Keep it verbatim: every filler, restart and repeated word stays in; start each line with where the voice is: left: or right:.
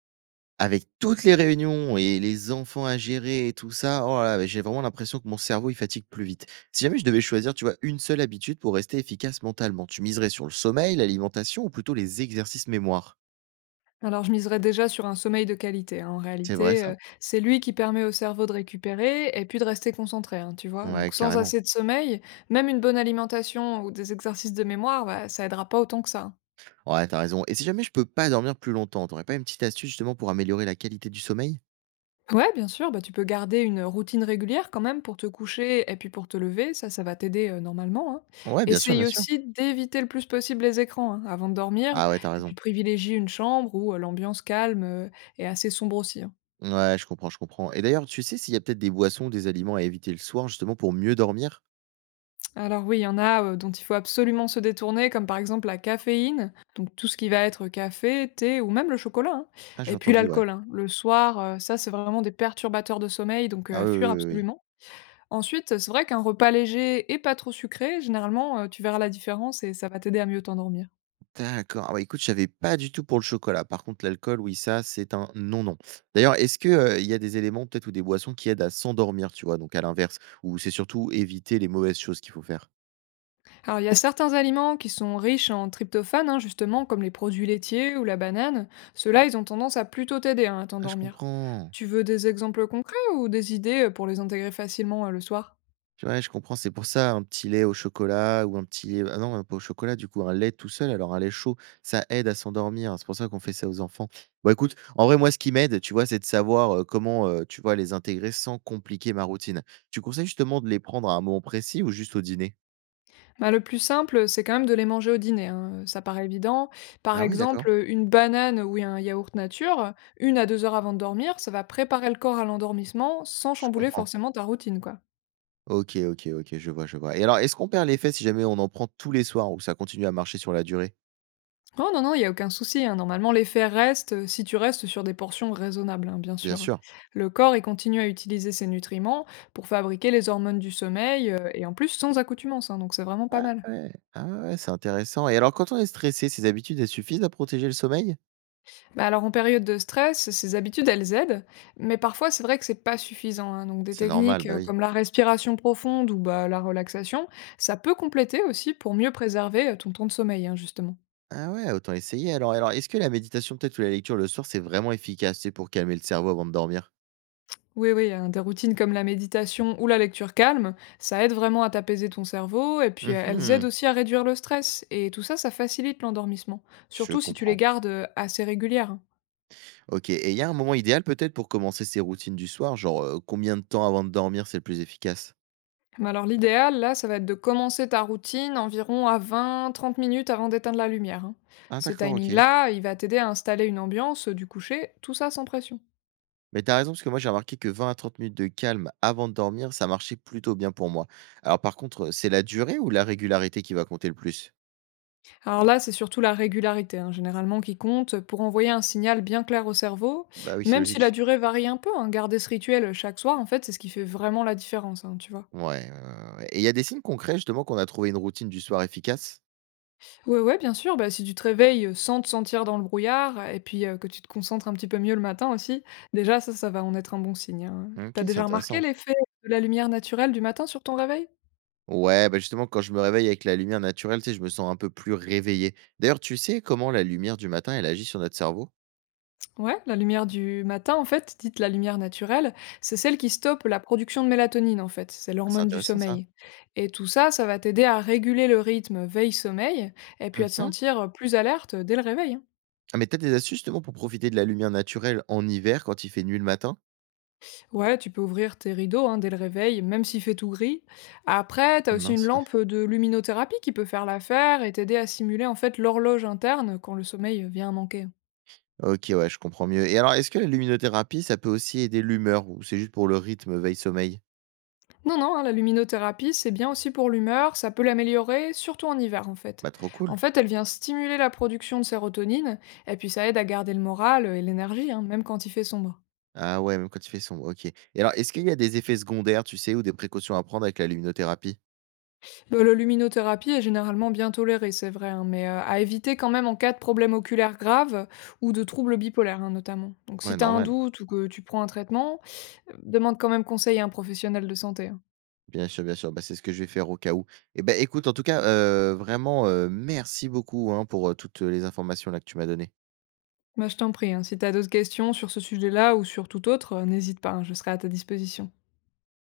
right: Avec toutes les réunions et les enfants à gérer et tout ça, oh là là, j'ai vraiment l'impression que mon cerveau, il fatigue plus vite. Si jamais je devais choisir, tu vois, une seule habitude pour rester efficace mentalement, tu miserais sur le sommeil, l'alimentation ou plutôt les exercices mémoire?
left: Alors je miserais déjà sur un sommeil de qualité, hein. En
right: C'est vrai
left: réalité,
right: ça?
left: heu, c'est lui qui permet au cerveau de récupérer et puis de rester concentré, hein, tu vois?
right: Ouais,
left: Donc sans
right: carrément.
left: assez de sommeil, même une bonne alimentation ou des exercices de mémoire, bah, ça aidera pas autant que ça, hein.
right: Ouais, t'as raison. Et si jamais je peux pas dormir plus longtemps, t'aurais pas une petite astuce justement pour améliorer la qualité du sommeil?
left: Ouais, bien sûr, bah, tu peux garder une routine régulière quand même pour te coucher et puis pour te lever, ça, ça va t'aider, heu, normalement, hein.
right: Ouais, bien sûr,
left: Essaye
right: bien sûr.
left: aussi d'éviter le plus possible les écrans, hein, avant de dormir
right: Ah ouais, t'as
left: et
right: raison.
left: puis privilégie une chambre où, heu, l'ambiance calme, heu, est assez sombre aussi, hein.
right: Ouais, je comprends, je comprends. Et d'ailleurs, tu sais s'il y a peut-être des boissons ou des aliments à éviter le soir justement pour mieux dormir?
left: Alors oui, il y en a euh, dont il faut absolument se détourner, comme par exemple la caféine, donc tout ce qui va être café, thé ou même le chocolat, hein.
right: Ah,
left: Et
right: j'ai
left: puis
right: entendu, ouais.
left: l'alcool, hein. Le soir, euh, ça c'est vraiment des perturbateurs de sommeil, donc euh,
right: Ah
left: à
right: oui,
left: fuir
right: oui, oui, oui, oui.
left: absolument. Ensuite, c'est vrai qu'un repas léger et pas trop sucré, généralement, euh, tu verras la différence et ça va t'aider à mieux t'endormir.
right: D'accord. Ah ouais, écoute, je savais pas du tout pour le chocolat. Par contre, l'alcool, oui, ça, c'est un non, non. D'ailleurs, est-ce que, heu, il y a des éléments peut-être ou des boissons qui aident à s'endormir, tu vois? Donc à l'inverse, ou c'est surtout éviter les mauvaises choses qu'il faut faire?
left: Alors, il y a certains aliments qui sont riches en tryptophane, hein, justement, comme les produits laitiers ou la banane. Ceux-là, ils ont tendance à plutôt t'aider hein, à
right: Ah, je
left: t'endormir.
right: comprends.
left: Tu veux des exemples concrets ou des idées euh, pour les intégrer facilement euh, le soir.
right: Ouais, je comprends, c'est pour ça un petit lait au chocolat ou un petit lait, ah non, pas au chocolat du coup, un lait tout seul, alors un lait chaud, ça aide à s'endormir. C'est pour ça qu'on fait ça aux enfants. Bon, écoute, en vrai, moi, ce qui m'aide, tu vois, c'est de savoir, heu, comment, heu, tu vois, les intégrer sans compliquer ma routine. Tu conseilles justement de les prendre à un moment précis ou juste au dîner?
left: Bah, le plus simple, c'est quand même de les manger au dîner, hein. euh, Ça paraît évident. Par
right: Ah oui, d'accord.
left: exemple, une banane ou un yaourt nature, une à deux heures avant de dormir, ça va préparer le corps à l'endormissement sans
right: Je
left: chambouler
right: comprends.
left: forcément ta routine, quoi.
right: OK, OK, OK, je vois, je vois. Et alors, est-ce qu'on perd l'effet si jamais on en prend tous les soirs ou ça continue à marcher sur la durée?
left: Oh non, non, il y a aucun souci, hein. Normalement, l'effet reste, euh, si tu restes sur des portions raisonnables, hein, bien
right: Bien
left: sûr.
right: sûr.
left: Le corps, il continue à utiliser ses nutriments pour fabriquer les hormones du sommeil, euh, et en plus sans accoutumance, hein, donc c'est vraiment
right: Ouais,
left: pas mal.
right: ouais. Ah ouais, ouais, c'est intéressant. Et alors, quand on est stressé, ces habitudes, elles suffisent à protéger le sommeil?
left: Bah alors, en période de stress, ces habitudes, elles aident, mais parfois, c'est vrai que c'est pas suffisant, hein. Donc, des
right: C'est normal,
left: techniques
right: bah
left: euh,
right: oui.
left: comme la respiration profonde ou bah, la relaxation, ça peut compléter aussi pour mieux préserver euh, ton temps de sommeil, hein, justement.
right: Ah ouais, autant essayer. alors. alors, est-ce que la méditation peut-être ou la lecture le soir, c'est vraiment efficace, c'est pour calmer le cerveau avant de dormir?
left: Oui, oui, hein, des routines comme la méditation ou la lecture calme, ça aide vraiment à t'apaiser ton cerveau et puis euh, elles aident
right: Mmh.
left: aussi à réduire le stress et tout ça, ça facilite l'endormissement,
right: Je
left: surtout si tu les
right: comprends.
left: gardes euh, assez régulières, hein.
right: OK, et il y a un moment idéal peut-être pour commencer ces routines du soir, genre, heu, combien de temps avant de dormir c'est le plus efficace?
left: Mais alors l'idéal, là, ça va être de commencer ta routine environ à vingt, trente minutes avant d'éteindre la lumière, hein.
right: Ah
left: Ce
right: d'accord, OK.
left: timing-là, il va t'aider à installer une ambiance euh, du coucher, tout ça sans pression.
right: Mais t'as raison, parce que moi, j'ai remarqué que vingt à trente minutes de calme avant de dormir, ça marchait plutôt bien pour moi. Alors, par contre, c'est la durée ou la régularité qui va compter le plus?
left: Alors là, c'est surtout la régularité, hein, généralement, qui compte pour envoyer un signal bien clair au cerveau,
right: Bah oui, c'est
left: même si la
right: logique.
left: durée varie un peu, hein. Garder ce rituel chaque soir, en fait, c'est ce qui fait vraiment la différence, hein, tu vois.
right: Ouais, ouais, ouais, ouais. Et il y a des signes concrets, justement, qu'on a trouvé une routine du soir efficace?
left: Ouais, ouais, bien sûr, bah, si tu te réveilles sans te sentir dans le brouillard, et puis euh, que tu te concentres un petit peu mieux le matin aussi, déjà, ça, ça va en être un bon signe, hein. T'as
right: OK, c'est
left: déjà remarqué
right: intéressant.
left: l'effet de la lumière naturelle du matin sur ton réveil?
right: Ouais, bah justement, quand je me réveille avec la lumière naturelle, tu sais, je me sens un peu plus réveillé. D'ailleurs, tu sais comment la lumière du matin, elle agit sur notre cerveau?
left: Ouais, la lumière du matin, en fait, dite la lumière naturelle, c'est celle qui stoppe la production de mélatonine, en fait. C'est
right: Ah, c'est
left: l'hormone du
right: intéressant, ça.
left: sommeil. Et tout ça, ça va t'aider à réguler le rythme veille-sommeil et puis à te
right: Mmh.
left: sentir plus alerte dès le réveil, hein.
right: Ah, mais t'as des astuces, justement, pour profiter de la lumière naturelle en hiver, quand il fait nuit le matin?
left: Ouais, tu peux ouvrir tes rideaux hein, dès le réveil, même s'il fait tout gris. Après, t'as aussi une
right: Mince, ouais.
left: lampe de luminothérapie qui peut faire l'affaire et t'aider à simuler, en fait, l'horloge interne quand le sommeil vient à manquer.
right: OK, ouais, je comprends mieux, et alors, est-ce que la luminothérapie, ça peut aussi aider l'humeur ou c'est juste pour le rythme veille-sommeil?
left: Non, non, hein, la luminothérapie, c'est bien aussi pour l'humeur, ça peut l'améliorer, surtout en hiver en fait.
right: Bah, trop
left: En
right: cool.
left: fait, elle vient stimuler la production de sérotonine, et puis ça aide à garder le moral et l'énergie, hein, même quand il fait sombre.
right: Ah ouais, même quand il fait sombre. OK, et alors, est-ce qu'il y a des effets secondaires, tu sais, ou des précautions à prendre avec la luminothérapie?
left: Le- la luminothérapie est généralement bien tolérée, c'est vrai, hein, mais euh, à éviter quand même en cas de problème oculaire grave ou de troubles bipolaires hein, notamment. Donc si
right: Ouais,
left: t'as un
right: normal.
left: doute ou que tu prends un traitement, euh, demande quand même conseil à un professionnel de santé, hein.
right: Bien sûr, bien sûr, bah, c'est ce que je vais faire au cas où. Et ben écoute, en tout cas, heu, vraiment, heu, merci beaucoup, hein, pour, heu, toutes les informations là que tu m'as données.
left: Bah, je t'en prie, hein, si t'as d'autres questions sur ce sujet-là ou sur tout autre, euh, n'hésite pas, hein, je serai à ta disposition.